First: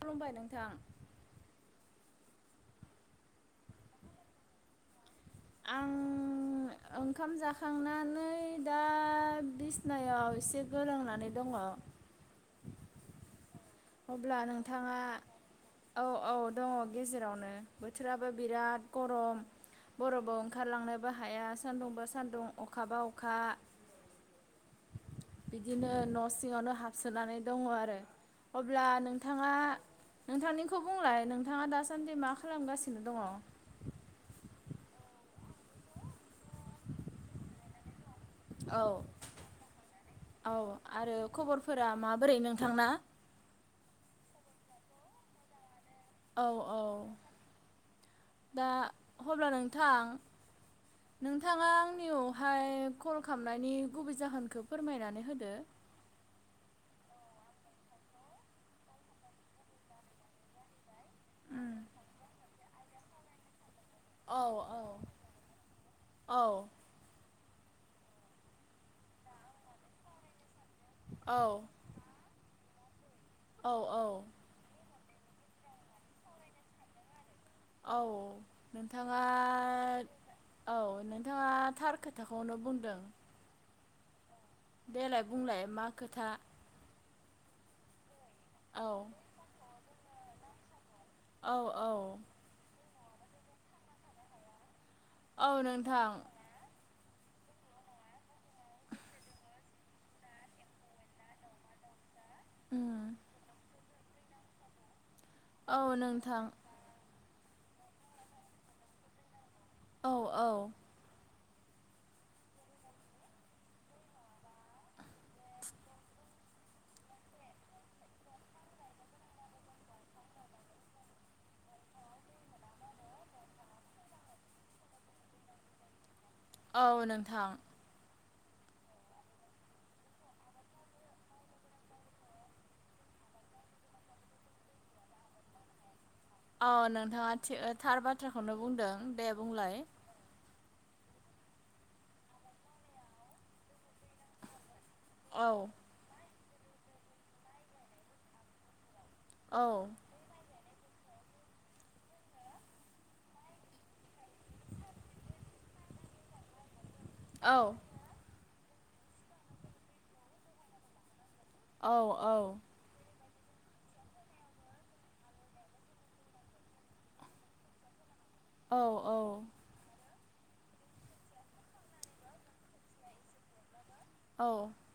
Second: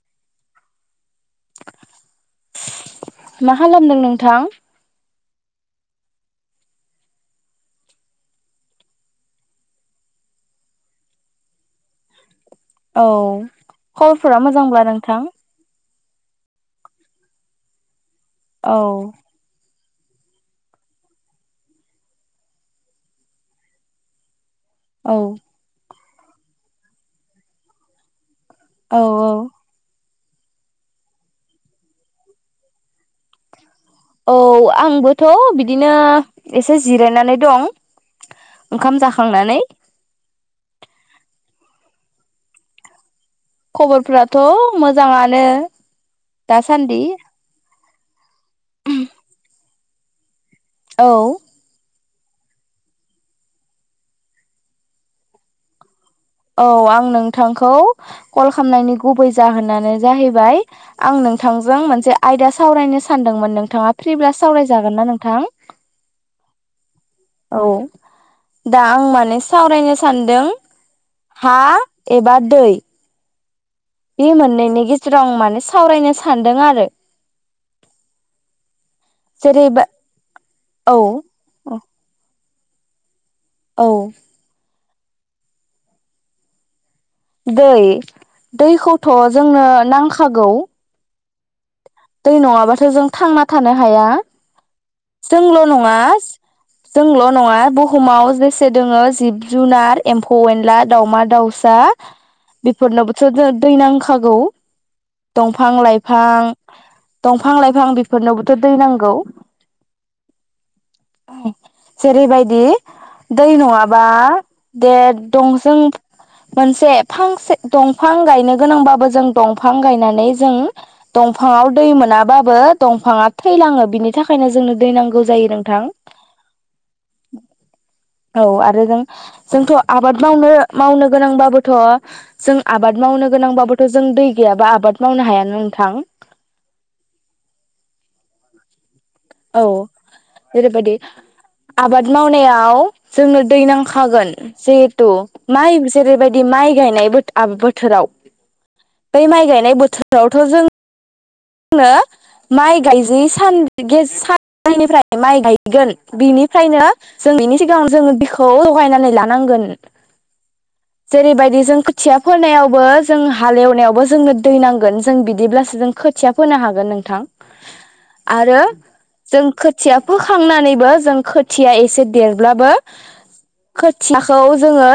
खुलुमबाय नोंथां मा खालामदों नोंथां आं ओंखाम जाखांनानै दा बिसनायाव एसे गोलोंनानै दङ औ अब्ला खबरफोरा मोजांब्ला नोंथाङा नोंथां? औ औ दङ गेजेरावनो। बोथोराबो औ बिराद गरम। बरबाव ओंखारलांनोबो हाया सान्दुं बा सान्दुं अखाबा अखा औ बिदिनो न सिङावनो हाबसोनानै दङ आरो अब्ला औ औ नोंथाङा नोंथांनिखौ बुंलाय नोंथाङा दासान्दि मा खालामगासिनो दङ औ आंबोथ' बिदिनो एसे जिरायनानै दं औ ओंखाम जाखांनानै औ आरो खबरफोरा माबोरै नोंथांना खबरफ्राथ' मोजाङानो औ औ दासान्दि दा अब्ला नोंथां औ नोंथाङा आंखौ हाय कल खालामनायनि गुबै जाहोनखौ फोरमायनानै होदो औ आं नोंथांखौ कल खालामनायनि गुबै जाहोनानो जाहैबाय आं नोंथांजों मोनसे आयदा सावरायनो सानदोंमोन नोंथाङा फ्रिब्ला औ औ सावरायजागोन ना नोंथां औ औ दा आं माने सावरायनो सानदों हा औ एबा दै औ औ बे मोननैनि गेजेराव आं माने सावरायनो सानदों आरो औ नोंथाङा जेरैबा औ औ खौनो बुंदों औ देलाय बुंलाय मा खोथा दै औ दैखौथ' जोंनो नांख गौ औ औ थांना थानो हाया औ जोंल' नङा नोंथां जोंल' नङा बुहुमाव जेसे दोङो जिब जुनार एम्फौ एनला दावमा दाउसा उम बेफोरनावबोथ' दै-दै नांखा खागौ दंफां औ नोंथां लाइफां दंफां लाइफां बेफोरनोबोथ' दै नांगौ औ औ जेरैबायदि दै नङाबा दे दं जों मोनसे फांसे दंफां गायनो गोनांबाबो जों दंफां गायनानै जों दंफाङाव दै मोनाबाबो दंफाङा थैलाङो बिनि थाखायनो जोंनो दै नांगौ जायो नोंथां औ नोंथां औ आरो जों जोंथ' आबाद मावनो मावनो गोनांबाबोथ' जों आबाद मावनो गोनांबाबोथ' जों दै गैयाबा आबाद मावनो हायाना नोंथां औ नोंथाङा थि ओ थार बाथ्राखौनो बुंदों दे औ बुंलाय जेरैबायदि आबाद मावनायाव जोंनो दै नांखागोन जे हेथु माइ जेरैबायदि बिदि माइ गायनाय बोथोराव बै माइ गायनाय बोथोरावथ' जों आङो माइ गायजै सान साननिफ्राय माइ गायगोन बिनिफ्रायनो जों बिनि सिगाङाव जोङो खौ लगायनानै लानांगोन। जेरैबायदि जों खोथिया फोननायावबो जों हालेवनायावबो जोंनो दै नांगोन जों बिदिब्लासो जों खोथ खोथिया फोनो हागोन नोंथां। आरो जों खोथिया फोखांनानैबो जों खोथिया एसे देरब्लाबो खोथियाखौ जोङो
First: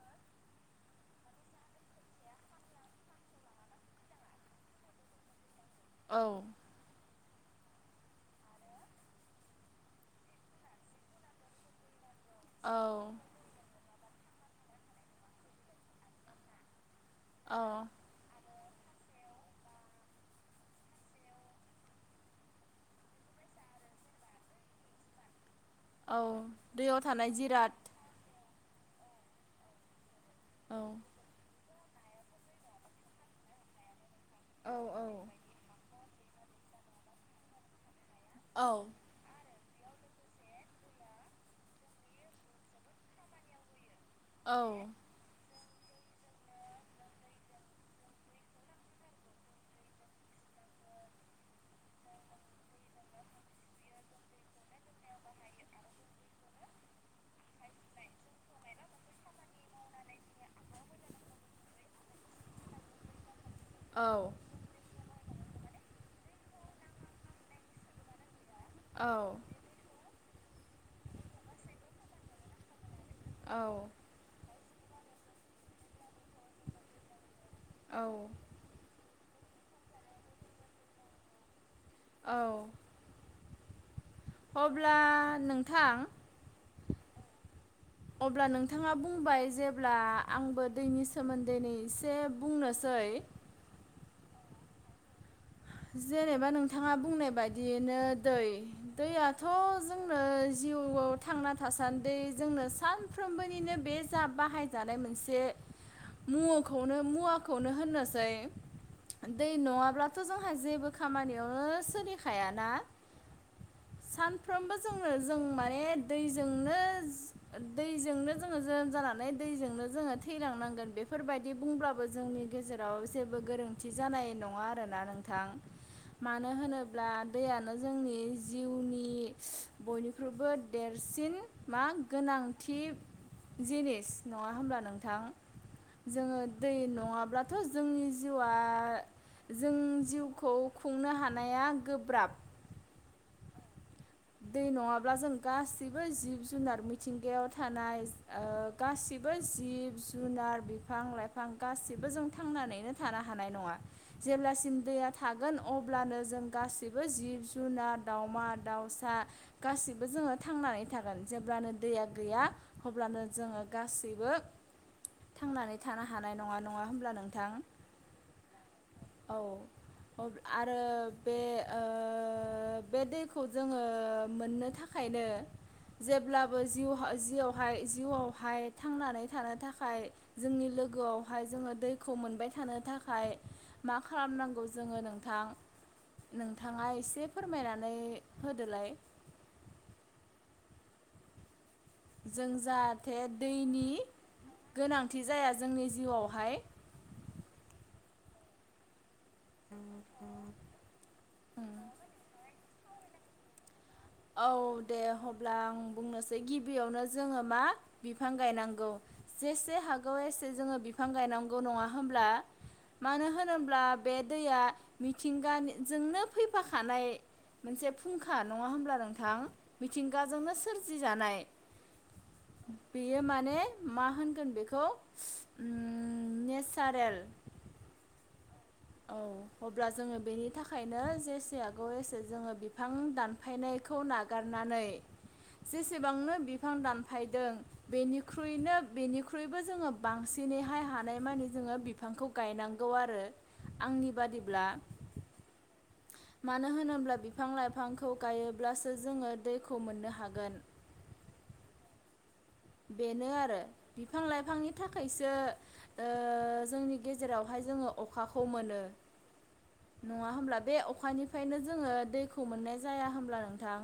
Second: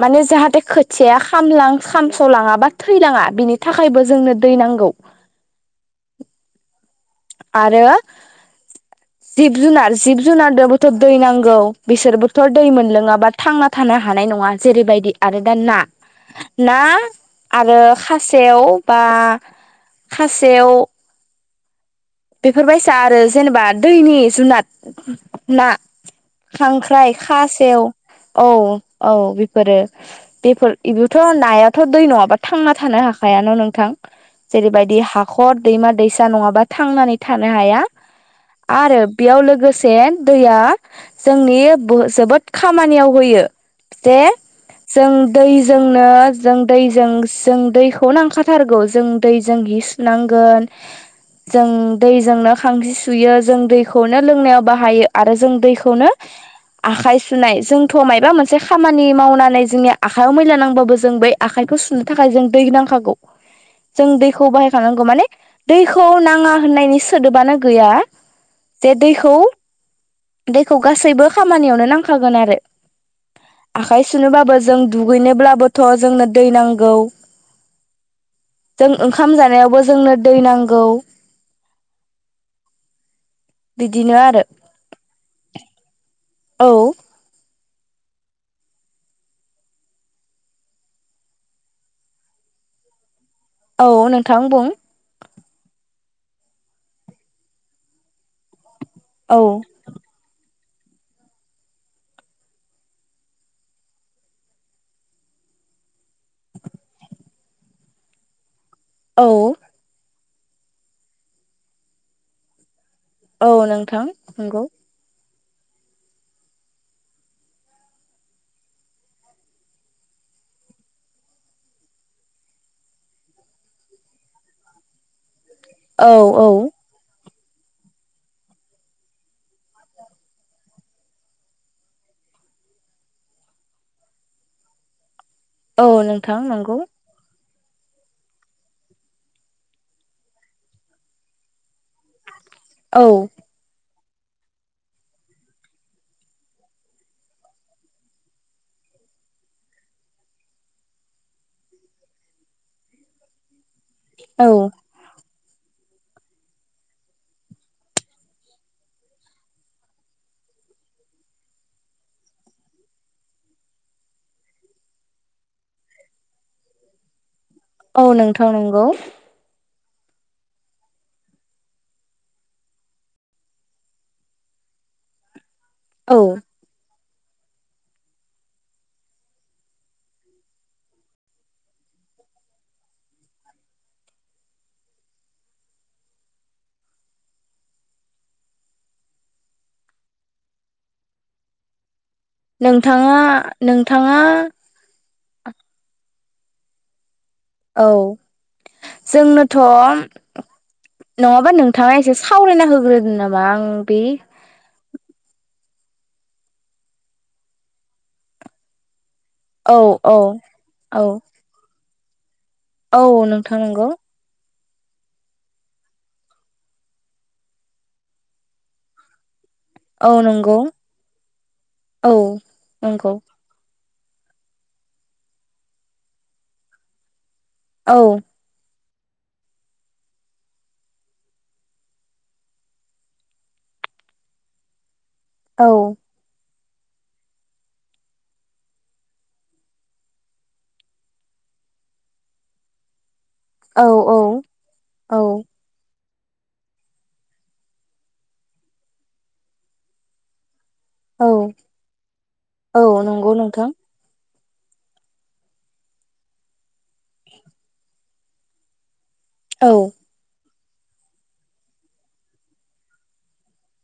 माने जाहाथे खोथियाया खामला खामस'लाङा बा थैलाङा बिनि थाखायबो जोंनो दै नांगौ। औ आरो जिब जुनार जिब जुनारनोबोथ' दै नांगौ बिसोरबोथ दै मोनलोङाबा थांना थानो हानाय नङा जेरैबायदि आरो दा ना ना आरो खासेव बा खासेव बेफोरबायसा आरो जेनेबा दैनि जुनाद ना दैयाव खांख्राइ थानाय खा जिराद सेव औ औ बेफोरो बेफोर औ इबोथ' नाया थ' दै नङाबा थांना थानो हाखायानो नोंथां औ जेरैबायदि औ हाखर दैमा दैसा नङाबा थांनानै थानो हाया। औ आरो बेयाव लोगोसे से दैया जोंनि जोबोद खामानियाव होयो जे औ जों दै जोंनो जों दैजों जों दैखौ नांखाथारगौ जों दैजों जि सुनांगोन। जों दैजोंनो खांजि सुयो जों दैखौनो लोंनायाव बाहायो आरो जों दैखौनो आखाइ सुनाय जोंथ' मायबा मोनसे खामानि मावनानै जोंनि आखाइयाव मैला नांबाबो जों बै आखाइखौ सुनो थाखाय जों दै नांखागौ। जों दैखौ औ बाहायखानांगौ माने। दैखौ नांग नाङा होननायनि सोदोबानो गैया जे दैखौ दैखौ गासैबो खामानियावनो नांखागोन आरो औ आखाय सुनोबाबो जों दुगैनोब्लाबोथ' जोंनो दै नांगौ औ जों ओंखाम जानायावबो जोंनो दै नांगौ औ बिदिनो आरो अब्ला नों थां औ अब्ला नोंथाङा बुंबाय जेब्ला आंबो दैनि सोमोन्दै नै एसे बुंनोसै औ नोंथां बुं जेनेबा नोंथाङा बुंनाय बायदियैनो दै औ दैयाथ' जोंनो जिउआव थांना थासान्दि जोंनो सानफ्रोमबोनिनो बे जा बाहायजानाय मोनसे मुवखौनो मुवाखौनो होननोसै औ दै न'ङाब्ला जों आंहा जेबो खामानियावनो सोलिखायाना औ नोंथां नंगौ सानफ्रोमबो जोंनो जों माने दैजोंनो दैजोंनो जोङो जोनोम जानानै दैजोंनो जोङो थैलांनांगोन बेफोरबायदि बुंब्लाबो जोंनि गेजेराव जेबो गोरोन्थि जानाय नङा आरोना नों थां औ मानो होनोब्ला दैयानो जोंनि जिउनि बयनिख्रुइबो देरसिन मा गोनांथि जिनिस नङा होमब्ला नोंथां औ जोङो नोंथां दै नंगौ नङाब्ला दाथ' जोंनि जिउआ जों जिउखौ खुंनो हानाया गोब्राब औ दै नङाब्ला जों गाैबो जिब जुनार मिथिंगायाव थानाय ओ गासिबो जिब जुनार बिफां लाइफां गाैबो जों थांनानैनो थानो हानाय नङा औ जेब्लासिम दैया थागोन अब्लानो जों गासिबो जिब जुनार दाउमा दाउसा दा गासैबो जोङो थांनानै थागोन जेब्लानो दैया गैया अब्लानो जोङो गासैबो थांनानै थानो हानाय नङा नङा होमब्ला नोंथां औ नोंथां नंगौ औ आरो बे ओ बे दैखौ जोङो ओ मोननो थाखायनो औ जेब्लाबो जिउ जिआवहाय जिउआवहाय थांनानै थानो थाखाय जोंनि लोगोआवहाय जोङो दैखौ मोनबाय थानो थाखाय मा खालामनांगौ जोङो नोंथां नोंथाङा एसे फोरमायनानै हो दोलाय नोंथाङा जाहाथे नोंथाङा थि जाया जोंनि जिउआवहाय औ जोंनोथ' नङाबा उम नोंथाङा एसे सावरायना हो [unintelligible] नामा आं बे औ दे हब्ला आं बुंनोसै गिबियावनो जोङो मा बिफां गायनांगौ औ जेसे हागौ औ एसे जोङो औ बिफां गायनांगौ नङा होमब्ला औ मानो नोंथां होनोब्ला नंगौ बे दैया मिथिंगानिजोंनो फैफाखानाय मोनसे फुंखा नङा होमब्ला नों थां औ मिथिंगाजोंनो नंगौ सोरजिजानाय औ नंगौ बेयो माने मा होनगोन बेखौ उम नेचारेल औ औ अब्ला जोङो बेनि थाखायनो जेसे हागौ एसे जोङो बिफां दानफायनायखौ नागारनानै औ जेसेबांनो बिफां दानफायदों बेनिख्रुइनो बेनिख्रुइबो जोङो बांसिनैहाय हानायमानि जोङो बिफांखौ गायनांगौ आरो औ आंनि औ बादिब्ला औ मानो होनोब्ला बिफां लाइफांखौ गायोब्लासो जोङो दैखौ मोन्नो हागोन औ औ बेनो नंगौ आरो नोंथां बिफां लाइफां बिफांनि थाखायसो ओ जोंनि गेजेरावहाय जोङो अखाखौ मोनो औ नङा होमब्ला बे अखानिफ्रायनो जोङो दैखौ मोननाय जाया होमब्ला नोंथां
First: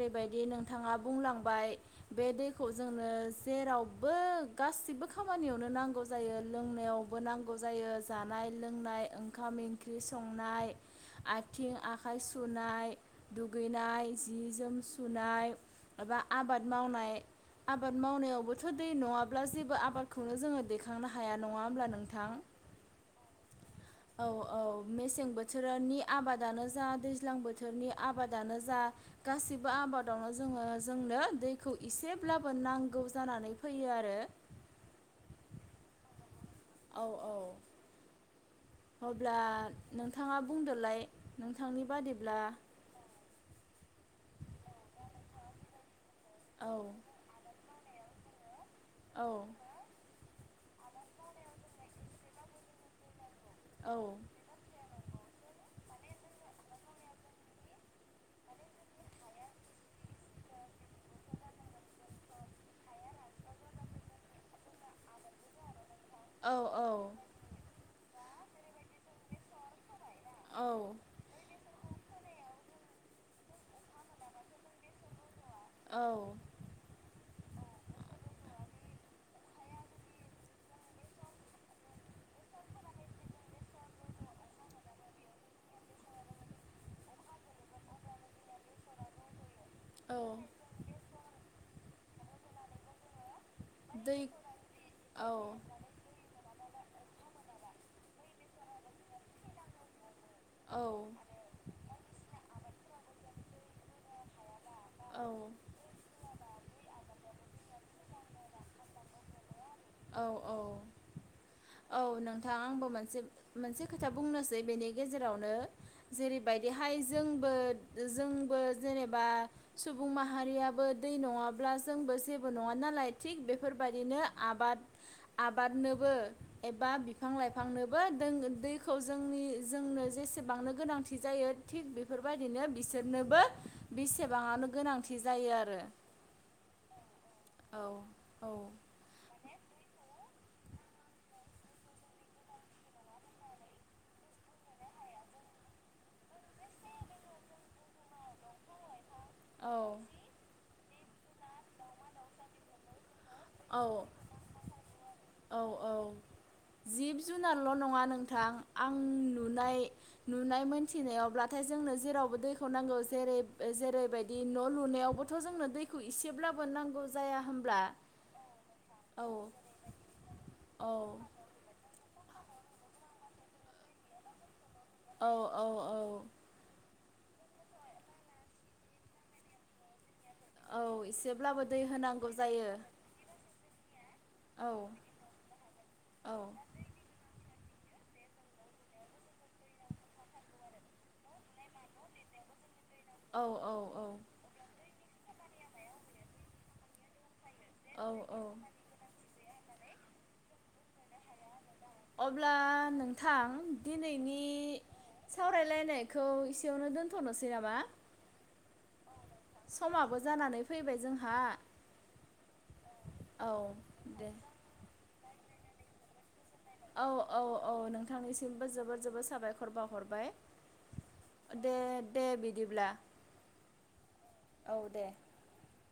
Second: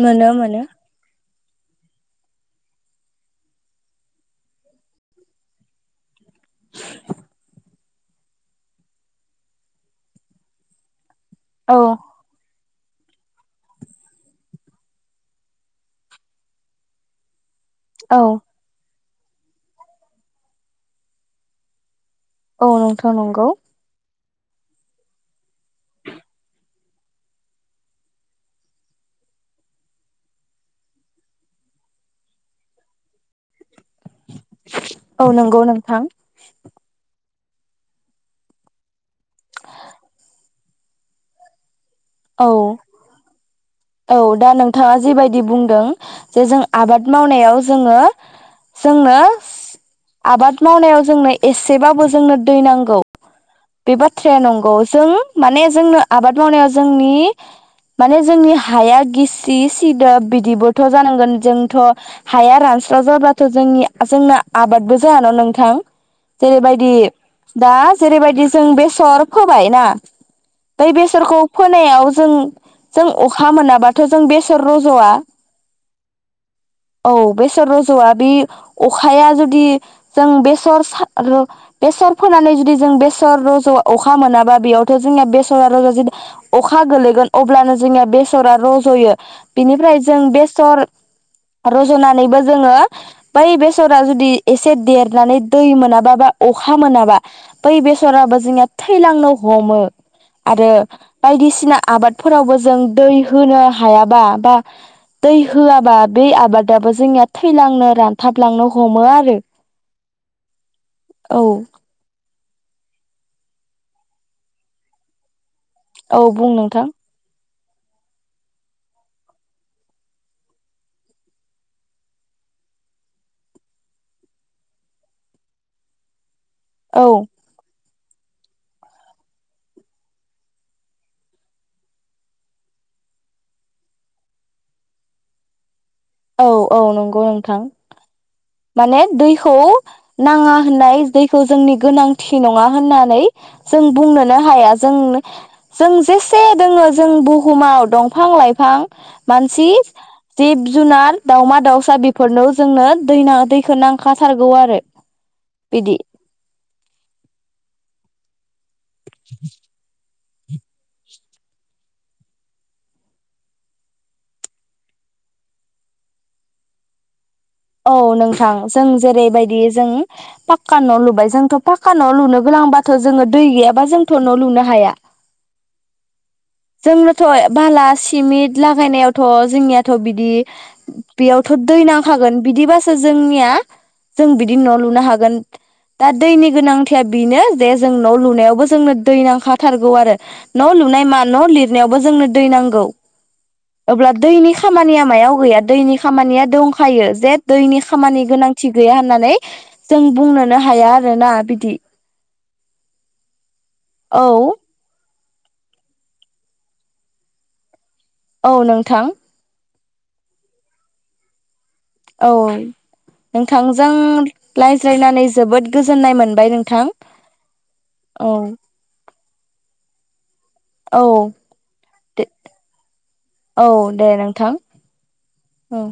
मोनो मोनो नोंथाङा बुंलां बाय बे दैखौ जोंनो जेरावबो गासिबो खामानियावनो नांगौ जायो लोंनायावबो नांगौ जायो जानाय लोंनाय ओंखाम इंख्रि संनाय आथिं औ आखाइ सुनाय दुगैनाय जि जोम सुनाय एबा आबाद मावनाय आबाद औ मावनायावबोथ' दै नङा ब्ला जेबो आबादखौनो जोङो दैखांनो हाया नङा होनब्ला नों औ नोंथां नंगौ औ औ मेसें बोथोरानि आबादानो जा दैज्लां बोथोरनि आबादानो जा गासिबो आबादावनो जोङो जोंनो दैखौ एसे ब्लाबो नांगौ जानानै फैयो आरो औ नोंगौ नोंथां औ औ अब्ला नोंथाङा बुंदोलाय नोंथांनि बादिब्ला औ औ दा नोंथाङा जिबायदि बुंदों जे जों औ आबाद मावनायाव जोङो जोंनो औ आबाद मावनायाव जोंनो एसेबाबो जोंनो दै नांगौ बे औ बाथ्राया नंगौ जों माने जोंनो आबाद मावनायाव जोंनि माने जोंनि हाया गिसि सिदोब बिदिबोथ' जानांगोन जोंथ' हाया रानस्राव जाबाथ' जोंनि जोंना आबादबो जायाना नोंथां औ जेरैबायदि दा जेरैबायदि जों बेसर फोबाय ना औ औ बै बेसरखौ फोनायाव जों जों अखा मोनाबाथ' जों बेसर रज'आ औ औ बेसर रज'आ बि अखाया जुदि जों बेसर सार बेसर फोनानै जुदि जों बे सर रज' अखा मोनाबा बेयावथ' जोंनिया बेसरा [unintelligible] अखा गोलैगोन अब्लानो जोंनिया बेसरा रज'यो बिनिफ्राय जों औ बेसर रज'नानैबो जोङो बै बेसरा दै जुदि एसे औ देरनानै दै मोनाबा बा अ अखा मोनाबा बै बेस सराबो जोंनिया थैलांनो हमो आरो औ बायदिसिना आबादफोरावबो जों दै होनो हायाबा बा औ दै होआबा बै आबादाबो जोंनिया थैलांनो रानथाबलांनो हमो आरो औ औ थां आंबो मोनसे मोनसे खोथा बुंनोसै बेनि गेजेरावनो औ बुं नोंथां जेरैबायदिहाय जोंबो जोंबो जेनेबा सुबुं माहारियाबो दै नङाब्ला जोंबो जेबो नङा नालाय थिग बेफोरबायदिनो आबाद आबादनोबो एबा औ बिफां लाइफांनो बो दैखौ जोंनि जोंनो जेसेबांनो गोनांथि जायो थिग बेफोरबायदिनो बिसोरनोबो बिसे गोबाङानो गोनांथि जायो आरो औ औ नंगौ नोंथां औ औ माने दैखौ नाङा होननाय दैखौ जोंनि गोनांथि नङा होननानै जों बुंनोनो हाया जों जों जेसे दोङो जों बुहुमाव दंफां लाइफां मानसि औ जिब जुनार दावमा दाउसा बेफोरनो जोंनो दैनो दैखौ औ नांखाथारगौ आरो औ बिदि औ जिब जुनारल' नङा नोंथां आं नुनाय नुनाय मोनथिनायावब्लाथाय जोंनो जेरावबो दैखौ नांगौ जेरै जेरैबायदि न' लुनायावबोथ' जोंनो दैखौ इसेब्लाबो नांगौ ज जाया होमब्ला? औ नोंथां जों औ जेरैबायदि जों फाक्का औ लुबाय जोंथ' फाक्का न' लुनो गोनांबाथ' जोङो दै गैयाबा जोंथ' न' लुनो हाया। औ औ औ जोंनोथ' बाला सिमेन्ट लागायनायावथ' जोंनियाथ' बिदि औ बि बेयावथ' एसेब्लाबो दै होनांगौ नांखागोन। जायो बिदिबासो जोंनिया जों बिदि औ न' लुनो हागोन दा औ दैनि गोनांथिआ बेनो जे जों न' लुनायावबो जोंनो दै नांखाथारगौ आरो न' लुनाय मा न' लिरनायावबो जोंनो दै नांगौ‌‌‍। औ औ औ अब्ला दैनि खामानिया मायाव गैया दैनि खामानिया दंखायो जे दैनि औ खामानि औ गोनांथि गैया होननानै जों बुंनोनो हाया आरोना बिदि अब्ला नोंथां औ दिनैनि सावरायलायनायखौ इसेयावनो दोनथ'नोसै नामा? औ नोंथां। समाबो जानानै फैबाय जोंहा। औ औ नोंथांजों दे रायज्लायनानै जोबोद गोजोननाय मोनबाय नों औ औ औ नोंथांनिसिमबो जोबोद जोबोद साबायखर बावहरबाय। औ दे दे बिदिब्ला औ दे नोंथां औ दे औ